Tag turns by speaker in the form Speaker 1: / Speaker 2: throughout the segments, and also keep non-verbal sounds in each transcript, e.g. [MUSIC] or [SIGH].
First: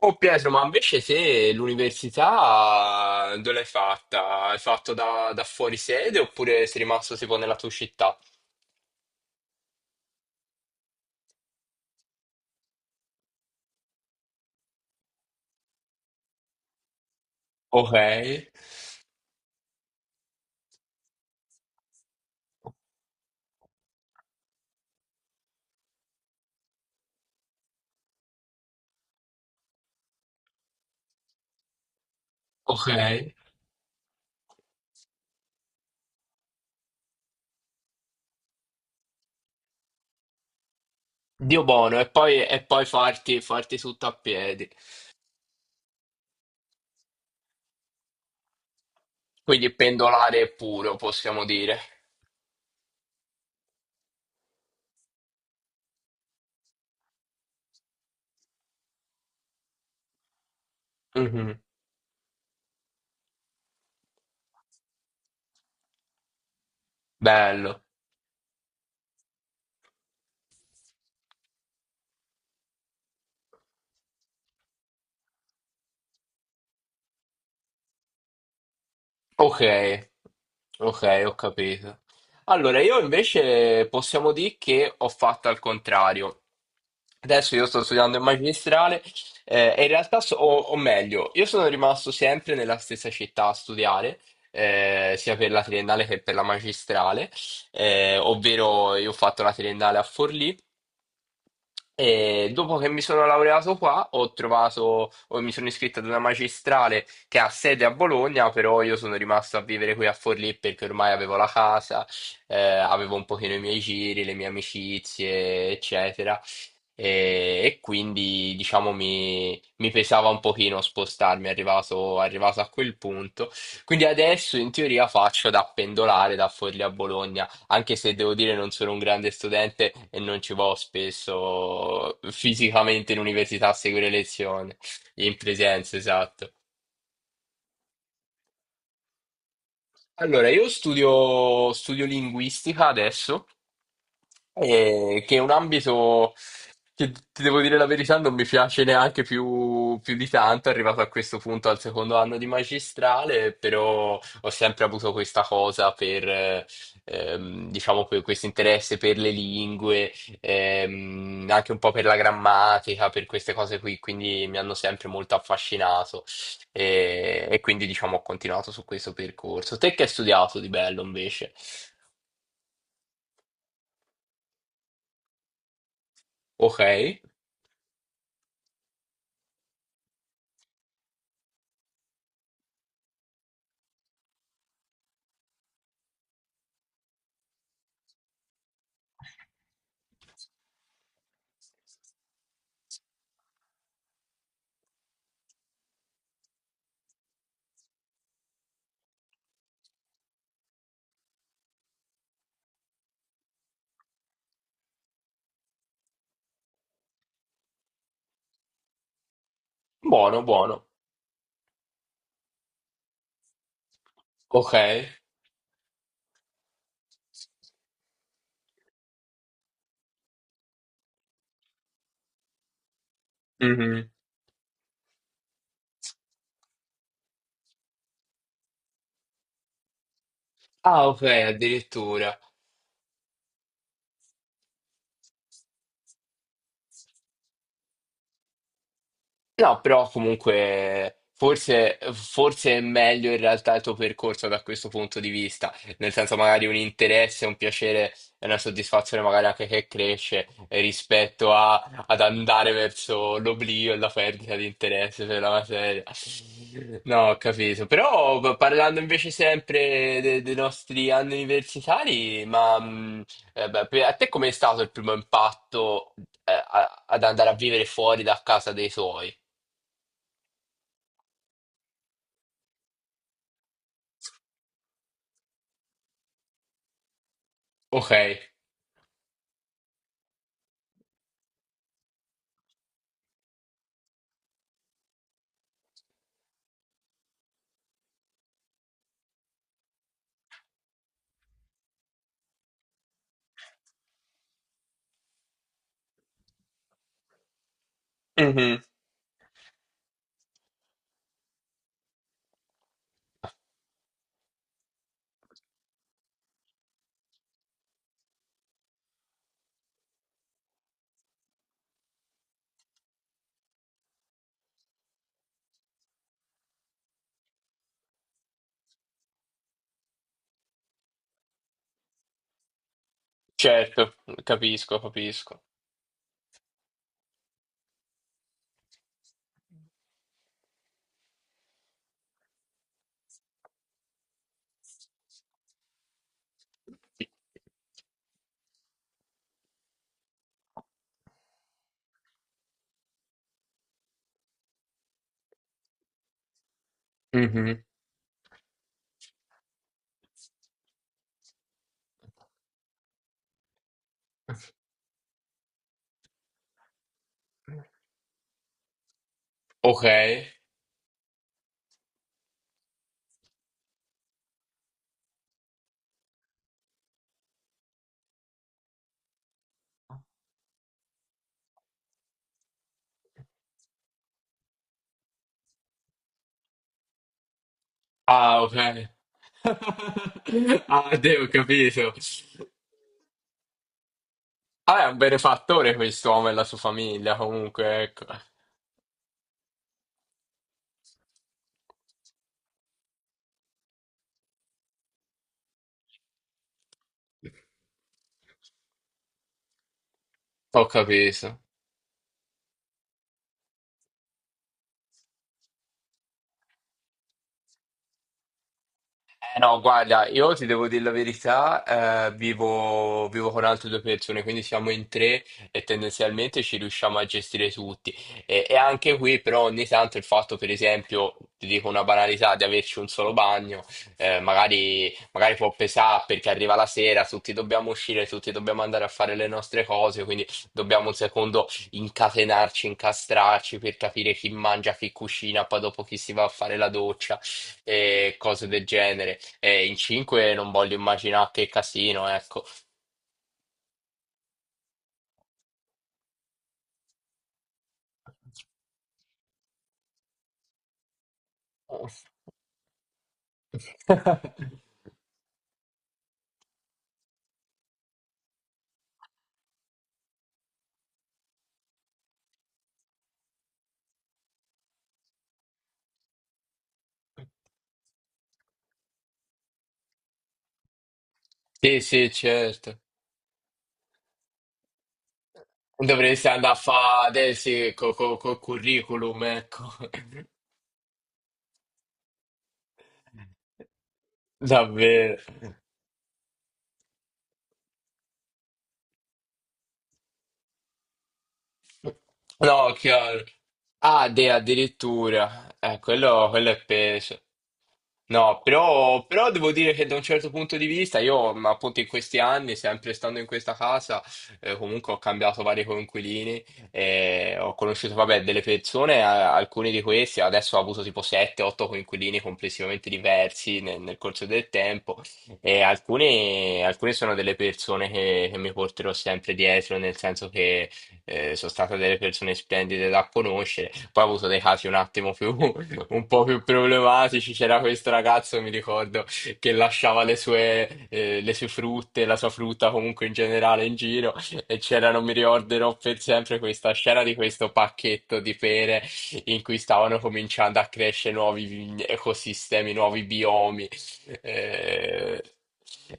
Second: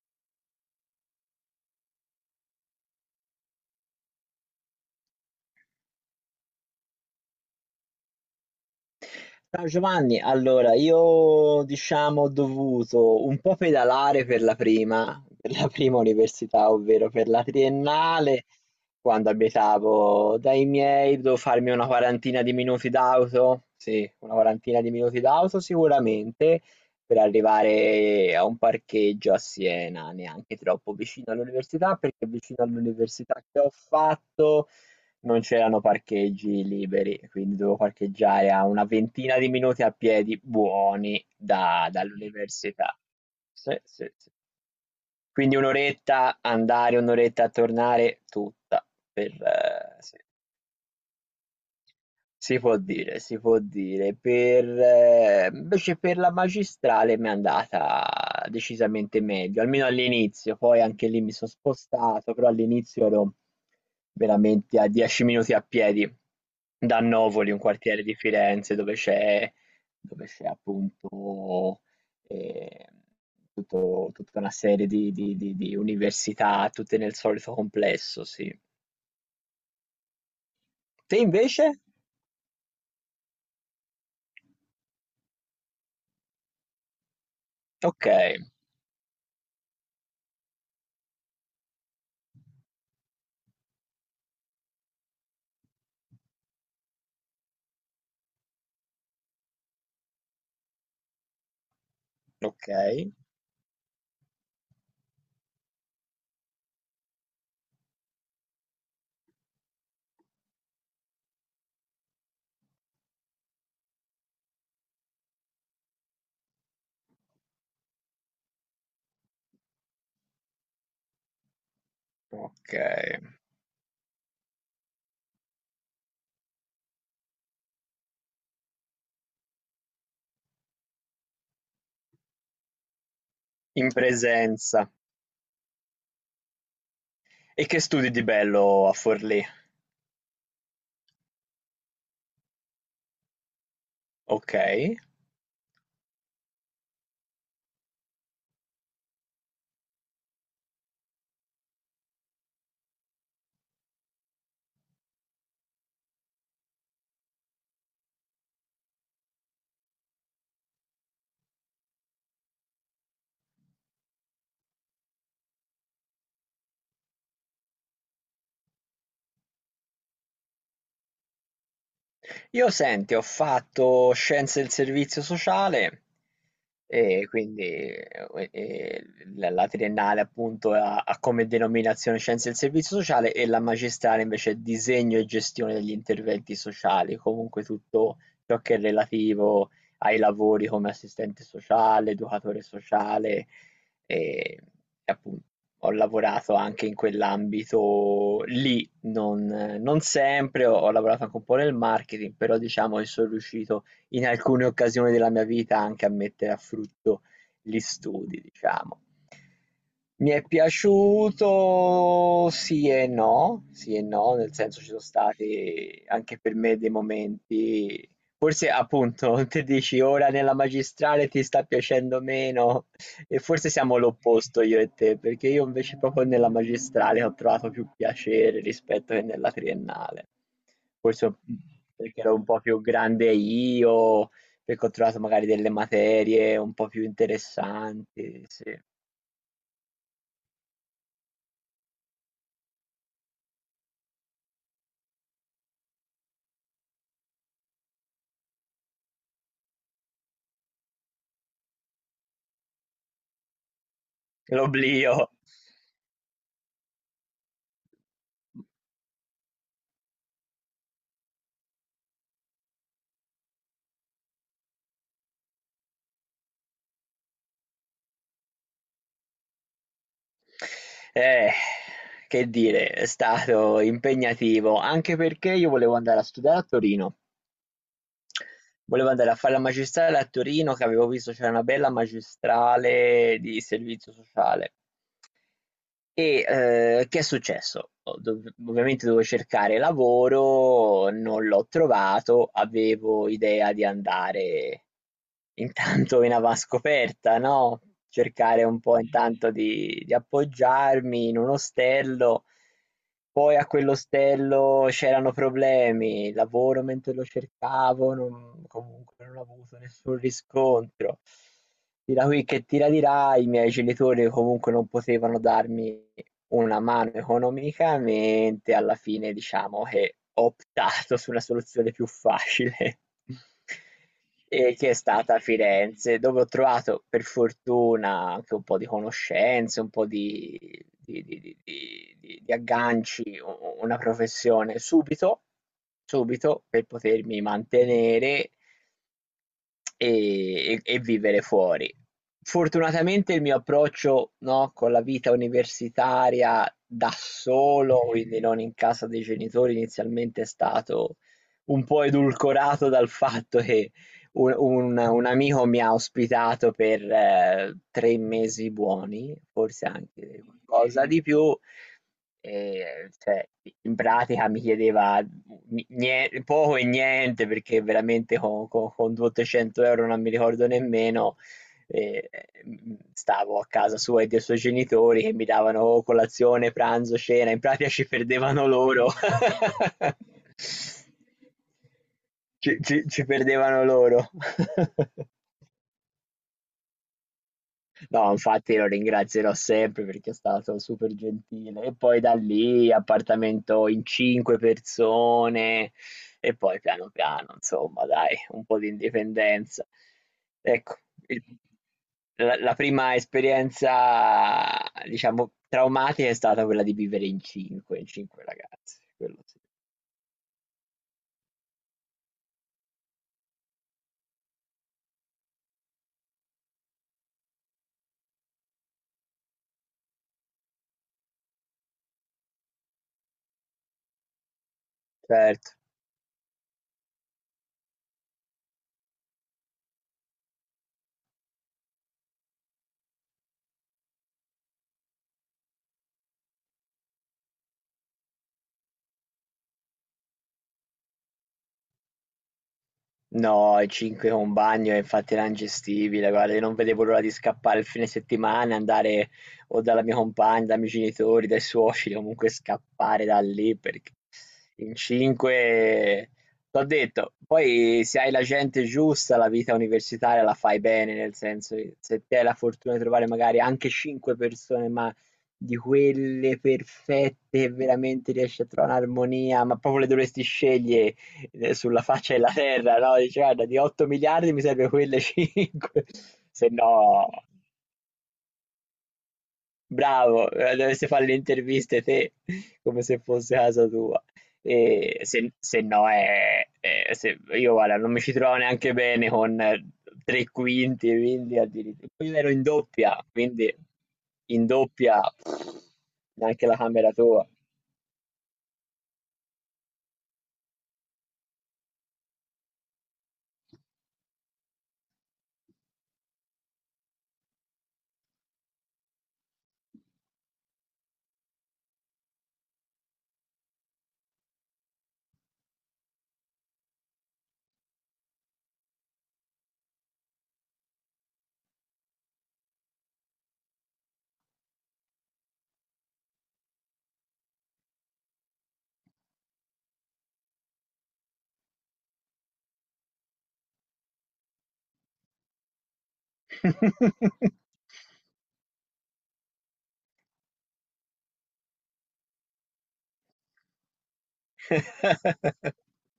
Speaker 1: Oh Pietro, ma invece se l'università, dove l'hai fatta? Hai fatto da fuori sede oppure sei rimasto tipo nella tua città?
Speaker 2: Ciao Giovanni, allora io diciamo ho dovuto un po' pedalare per la prima università, ovvero per la
Speaker 1: Ok,
Speaker 2: triennale, quando abitavo dai miei, devo farmi una quarantina di minuti d'auto, sì, una quarantina di minuti d'auto sicuramente, per arrivare a un parcheggio a Siena, neanche troppo vicino all'università, perché vicino
Speaker 1: ok.
Speaker 2: all'università che ho fatto non c'erano parcheggi liberi, quindi dovevo parcheggiare a una ventina di minuti a piedi buoni
Speaker 1: Dio buono, e poi
Speaker 2: dall'università.
Speaker 1: farti
Speaker 2: Sì,
Speaker 1: tutto
Speaker 2: sì,
Speaker 1: a
Speaker 2: sì.
Speaker 1: piedi.
Speaker 2: Quindi un'oretta andare, un'oretta a tornare, tutta per,
Speaker 1: Quindi
Speaker 2: sì.
Speaker 1: pendolare puro, possiamo dire.
Speaker 2: Si può dire, si può dire. Per invece per la magistrale mi è andata decisamente meglio, almeno all'inizio, poi anche lì mi sono
Speaker 1: Mhm.
Speaker 2: spostato, però all'inizio ero veramente a 10 minuti a piedi da Novoli, un
Speaker 1: Bello.
Speaker 2: quartiere di Firenze dove c'è appunto eh, tutta una serie di università, tutte nel solito complesso, sì.
Speaker 1: Ok,
Speaker 2: Te
Speaker 1: ok, ho
Speaker 2: invece?
Speaker 1: capito. Allora, io invece possiamo dire che ho fatto al contrario. Adesso io sto
Speaker 2: Ok,
Speaker 1: studiando il magistrale, e in realtà, o meglio, io sono rimasto sempre nella stessa città a studiare, sia per la triennale che per la magistrale, ovvero io ho fatto la triennale a Forlì. E
Speaker 2: ok.
Speaker 1: dopo che mi sono laureato qua, o mi sono iscritto ad una magistrale che ha sede a Bologna, però io sono rimasto a vivere qui a Forlì perché ormai avevo la casa, avevo un pochino i miei giri, le mie amicizie, eccetera. E quindi, diciamo, mi pesava un pochino spostarmi, arrivato a quel
Speaker 2: Okay,
Speaker 1: punto. Quindi adesso in teoria faccio da pendolare da Forlì a Bologna, anche se devo dire non sono un grande studente e non ci vado spesso fisicamente in università a
Speaker 2: in
Speaker 1: seguire lezioni,
Speaker 2: presenza.
Speaker 1: in presenza, esatto.
Speaker 2: E che studi di bello a Forlì?
Speaker 1: Allora, studio linguistica adesso,
Speaker 2: Okay.
Speaker 1: che è un ambito che ti devo dire la verità non mi piace neanche più, più di tanto, arrivato a questo punto al secondo anno di magistrale, però ho sempre avuto questa cosa per, diciamo, per questo interesse per le lingue, anche un po' per la grammatica, per queste cose qui, quindi mi hanno sempre molto affascinato. E quindi diciamo ho continuato su questo percorso. Te che hai studiato di bello invece?
Speaker 2: Io senti, ho fatto scienze del servizio sociale.
Speaker 1: Ok,
Speaker 2: E quindi la triennale appunto ha come denominazione Scienze del Servizio Sociale e la magistrale invece è Disegno e Gestione degli Interventi Sociali, comunque tutto ciò che è relativo ai lavori come assistente sociale, educatore sociale e appunto ho lavorato anche in quell'ambito lì, non, non sempre, ho lavorato anche un po' nel marketing, però diciamo che sono riuscito in alcune occasioni della mia vita anche a mettere a frutto gli studi, diciamo. Mi
Speaker 1: buono,
Speaker 2: è
Speaker 1: buono.
Speaker 2: piaciuto sì e no, nel
Speaker 1: Ok.
Speaker 2: senso ci sono stati anche per me dei momenti, forse appunto [LAUGHS] te dici ora nella magistrale ti sta piacendo meno e forse siamo
Speaker 1: Mhm.
Speaker 2: l'opposto io e te, perché io invece proprio nella magistrale ho trovato più piacere rispetto che nella triennale.
Speaker 1: Ah, ok,
Speaker 2: Forse un- Perché
Speaker 1: addirittura.
Speaker 2: ero un po' più grande io, perché ho trovato magari delle materie un po' più interessanti, sì.
Speaker 1: No, però comunque forse è meglio in realtà il tuo percorso da questo punto di vista, nel senso magari un interesse, un piacere e una soddisfazione magari anche che cresce, rispetto ad andare verso l'oblio e la perdita di
Speaker 2: L'oblio.
Speaker 1: interesse per la materia. No, ho capito. Però parlando invece sempre dei nostri anni universitari, beh, a te com'è stato il primo impatto, ad andare a vivere fuori da casa dei tuoi?
Speaker 2: Eh, che dire, è stato impegnativo, anche perché io volevo andare a studiare a Torino.
Speaker 1: Ok,
Speaker 2: Volevo andare a fare la magistrale a Torino, che avevo visto c'era una bella magistrale di servizio sociale. E, che è successo? Ho dov ovviamente dovevo cercare lavoro, non l'ho trovato, avevo idea di andare intanto in avanscoperta, no, cercare
Speaker 1: mhm.
Speaker 2: un po' intanto di appoggiarmi in un ostello, poi a quell'ostello c'erano problemi, lavoro mentre lo cercavo, non, comunque non ho avuto nessun riscontro. Tira qui che tira di là, i miei genitori comunque non potevano darmi una mano economicamente, alla fine diciamo che ho optato su una soluzione più facile. [LAUGHS]
Speaker 1: Certo,
Speaker 2: E che è
Speaker 1: capisco,
Speaker 2: stata a
Speaker 1: capisco.
Speaker 2: Firenze, dove ho trovato per fortuna anche un po' di conoscenze, un po' di, di agganci, una professione subito, subito per potermi mantenere e vivere fuori. Fortunatamente il mio approccio, no, con la vita universitaria da
Speaker 1: Mhm.
Speaker 2: solo, quindi non in casa dei genitori, inizialmente è stato un po' edulcorato dal fatto che un amico mi ha ospitato per 3 mesi buoni, forse
Speaker 1: Ok,
Speaker 2: anche qualcosa di più, cioè in pratica mi chiedeva poco e niente perché veramente con 200 euro non mi ricordo nemmeno, eh, stavo a casa sua e dei suoi genitori che mi davano colazione, pranzo, cena, in pratica ci
Speaker 1: ah,
Speaker 2: perdevano
Speaker 1: ok.
Speaker 2: loro.
Speaker 1: [LAUGHS]
Speaker 2: [LAUGHS]
Speaker 1: Ah, ho capito.
Speaker 2: Ci perdevano loro.
Speaker 1: Ah, è un
Speaker 2: [LAUGHS]
Speaker 1: benefattore quest'uomo e la sua famiglia, comunque, ecco.
Speaker 2: No, infatti lo ringrazierò sempre perché è stato super gentile. E poi da lì appartamento in 5 persone e poi piano piano, insomma, dai, un po' di indipendenza.
Speaker 1: Ho
Speaker 2: Ecco, il-
Speaker 1: capito.
Speaker 2: la prima esperienza, diciamo, traumatica è stata quella di vivere in 5, in 5 ragazzi, quello sì.
Speaker 1: No, guarda, io ti devo dire la verità, vivo con altre due persone, quindi siamo in tre e tendenzialmente ci riusciamo a gestire tutti. E anche qui, però, ogni tanto il fatto, per esempio, ti dico una banalità, di averci un solo bagno, magari
Speaker 2: Certo.
Speaker 1: può pesare perché arriva la sera, tutti dobbiamo uscire, tutti dobbiamo andare a fare le nostre cose, quindi dobbiamo un secondo incastrarci per capire chi mangia, chi cucina, poi dopo chi si va a fare la doccia e cose del genere. E in 5 non voglio immaginare che casino, ecco.
Speaker 2: No, i 5 con bagno è infatti era ingestibile, guarda, io non vedevo l'ora di scappare il fine settimana, andare o dalla mia compagna, dai miei genitori, dai suoceri, comunque scappare da lì perché
Speaker 1: [LAUGHS]
Speaker 2: in 5 t'ho detto, poi se hai la gente giusta, la vita universitaria la fai bene, nel senso che se ti hai la fortuna di trovare magari anche 5 persone, ma di quelle perfette che veramente riesci a trovare un'armonia, ma proprio le dovresti scegliere
Speaker 1: Sì,
Speaker 2: sulla
Speaker 1: sì,
Speaker 2: faccia della
Speaker 1: certo.
Speaker 2: terra, no? Dici, guarda, di 8 miliardi mi serve quelle 5,
Speaker 1: Dovresti
Speaker 2: [LAUGHS] se
Speaker 1: andare a fare
Speaker 2: no,
Speaker 1: adesso col curriculum, ecco.
Speaker 2: bravo, dovresti fare le interviste te, [LAUGHS] come se fosse
Speaker 1: [LAUGHS]
Speaker 2: casa tua. E
Speaker 1: Davvero.
Speaker 2: se no è, io guarda, non mi ci trovo neanche bene con tre quinti, quindi addirittura. Poi ero in
Speaker 1: No,
Speaker 2: doppia,
Speaker 1: chiaro.
Speaker 2: quindi
Speaker 1: Ah,
Speaker 2: in doppia
Speaker 1: addirittura.
Speaker 2: pff,
Speaker 1: Quello,
Speaker 2: neanche
Speaker 1: quello
Speaker 2: la
Speaker 1: è
Speaker 2: camera
Speaker 1: peso.
Speaker 2: tua.
Speaker 1: No, però devo dire che da un certo punto di vista, io appunto in questi anni, sempre stando in questa casa, comunque ho cambiato vari coinquilini, e ho conosciuto, vabbè, delle persone, alcuni di questi, adesso ho avuto tipo 7-8 coinquilini complessivamente diversi nel corso del tempo, e alcuni sono delle persone che mi porterò sempre dietro, nel senso, sono state delle persone splendide da conoscere. Poi ho avuto dei casi un attimo più, [LAUGHS] un po' più problematici. C'era questo ragazzo, mi ricordo, che lasciava le sue frutte, la sua frutta comunque in generale in giro. E c'era, non mi ricorderò per sempre, questa scena di
Speaker 2: [LAUGHS]
Speaker 1: questo pacchetto di pere in cui stavano cominciando a crescere ecosistemi, nuovi biomi. Eh,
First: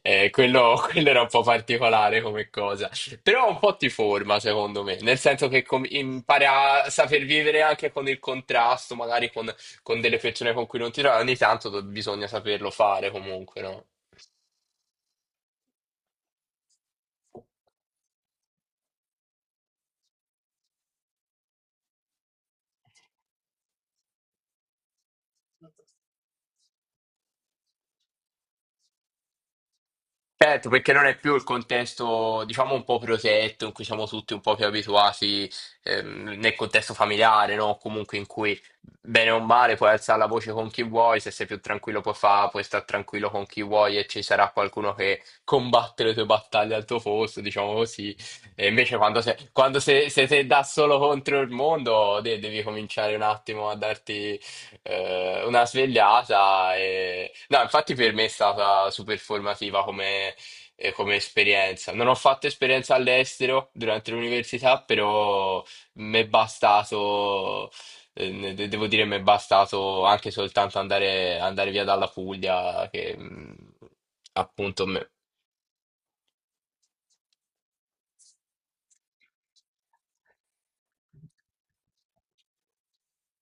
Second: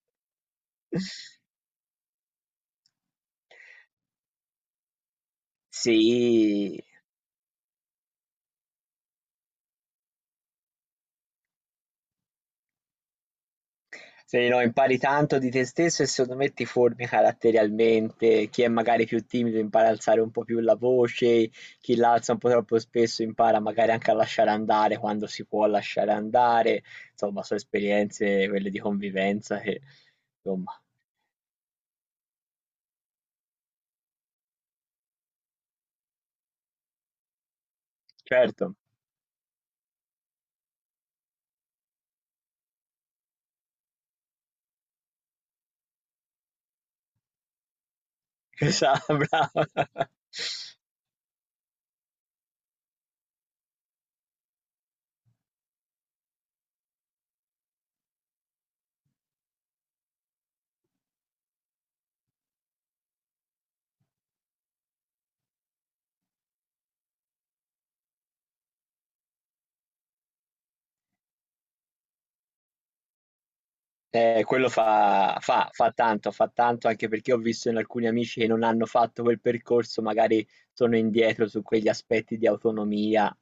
Speaker 1: quello, [LAUGHS] quello era un po' particolare come cosa. Però un po' ti forma, secondo me, nel senso che impari
Speaker 2: Sì,
Speaker 1: a saper vivere anche con il contrasto, magari con delle persone con cui non ti trovi, ogni tanto bisogna saperlo fare comunque, no?
Speaker 2: se no, impari tanto di te stesso e secondo me ti formi caratterialmente. Chi è magari più timido impara ad alzare un po' più la voce, chi l'alza un po' troppo spesso impara magari anche a lasciare andare quando si può lasciare andare. Insomma, sono esperienze quelle di convivenza che,
Speaker 1: Certo,
Speaker 2: insomma,
Speaker 1: perché non è più il contesto, diciamo, un po' protetto, in cui siamo tutti un po' più abituati, nel contesto familiare, no? Comunque in cui,
Speaker 2: certo,
Speaker 1: bene o male, puoi alzare la voce con chi vuoi, se sei più tranquillo puoi stare tranquillo con chi vuoi e ci sarà qualcuno che combatte le tue battaglie al tuo posto, diciamo così.
Speaker 2: [LAUGHS]
Speaker 1: E invece
Speaker 2: esatto,
Speaker 1: quando sei,
Speaker 2: brava.
Speaker 1: quando se, se sei te da solo contro il mondo, devi cominciare un attimo a darti una svegliata. E... No, infatti per me è stata super formativa come, come esperienza. Non ho fatto esperienza all'estero durante l'università, però mi è bastato, devo dire, mi è bastato anche soltanto andare via dalla Puglia, che
Speaker 2: Quello
Speaker 1: appunto.
Speaker 2: fa tanto, fa tanto anche perché ho visto in alcuni amici che non hanno fatto quel percorso, magari sono indietro su quegli aspetti di autonomia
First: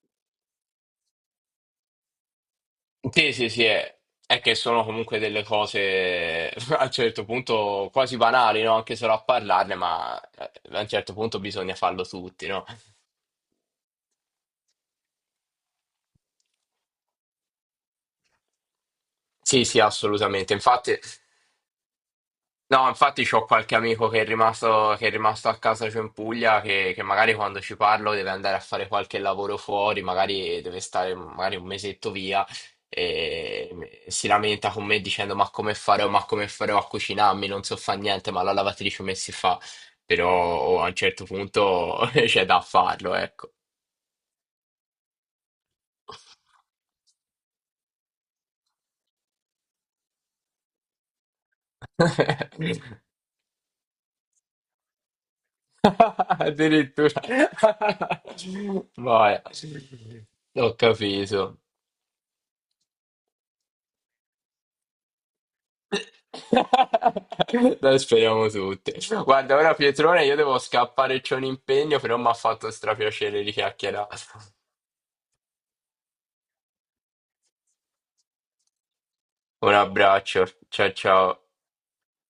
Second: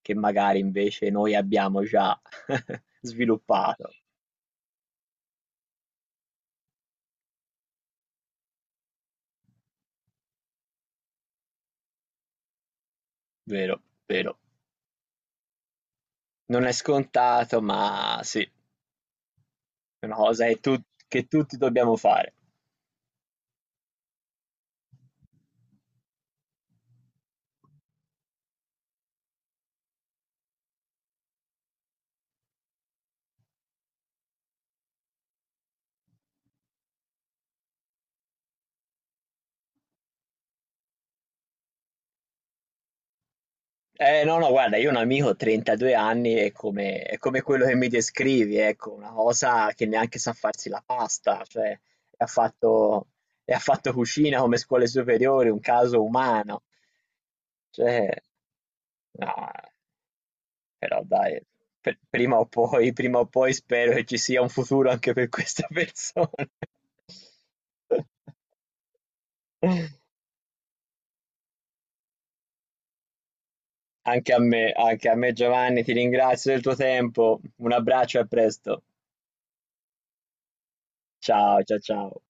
Speaker 2: che magari invece noi abbiamo già [LAUGHS]
Speaker 1: Sì, sì, sì,
Speaker 2: sviluppato.
Speaker 1: è che sono comunque delle cose [LAUGHS] a un certo punto quasi banali, no? Anche solo a parlarne, ma a un certo punto bisogna farlo tutti, no?
Speaker 2: Vero, vero. Non è scontato, ma sì, è
Speaker 1: Sì, sì,
Speaker 2: una cosa
Speaker 1: assolutamente.
Speaker 2: che, tu-
Speaker 1: Infatti.
Speaker 2: che tutti dobbiamo fare.
Speaker 1: No, infatti c'ho qualche amico che è rimasto a casa giù in Puglia che magari quando ci parlo deve andare a fare qualche lavoro fuori, magari deve stare magari un mesetto via e si lamenta con me dicendo ma come farò a cucinarmi, non so fare niente, ma la lavatrice come si fa? Però oh, a un certo punto [LAUGHS] c'è da farlo, ecco.
Speaker 2: No, no, guarda, io ho un amico 32 anni è come quello che mi descrivi, ecco, una cosa che neanche sa farsi la pasta, cioè ha
Speaker 1: [LAUGHS]
Speaker 2: fatto, e ha fatto cucina come scuole superiori, un caso umano,
Speaker 1: Addirittura.
Speaker 2: cioè,
Speaker 1: [LAUGHS]
Speaker 2: no,
Speaker 1: Vai, ho
Speaker 2: però dai,
Speaker 1: capito.
Speaker 2: prima o poi spero che ci sia un futuro anche per queste persone.
Speaker 1: [LAUGHS] Dai, speriamo tutti. Guarda, ora
Speaker 2: [LAUGHS]
Speaker 1: Pietrone, io devo scappare, c'ho un impegno, però mi ha fatto strapiacere di chiacchierare.
Speaker 2: Anche a me Giovanni, ti ringrazio del tuo tempo, un abbraccio e a presto.
Speaker 1: Un abbraccio, ciao ciao.
Speaker 2: Ciao, ciao, ciao.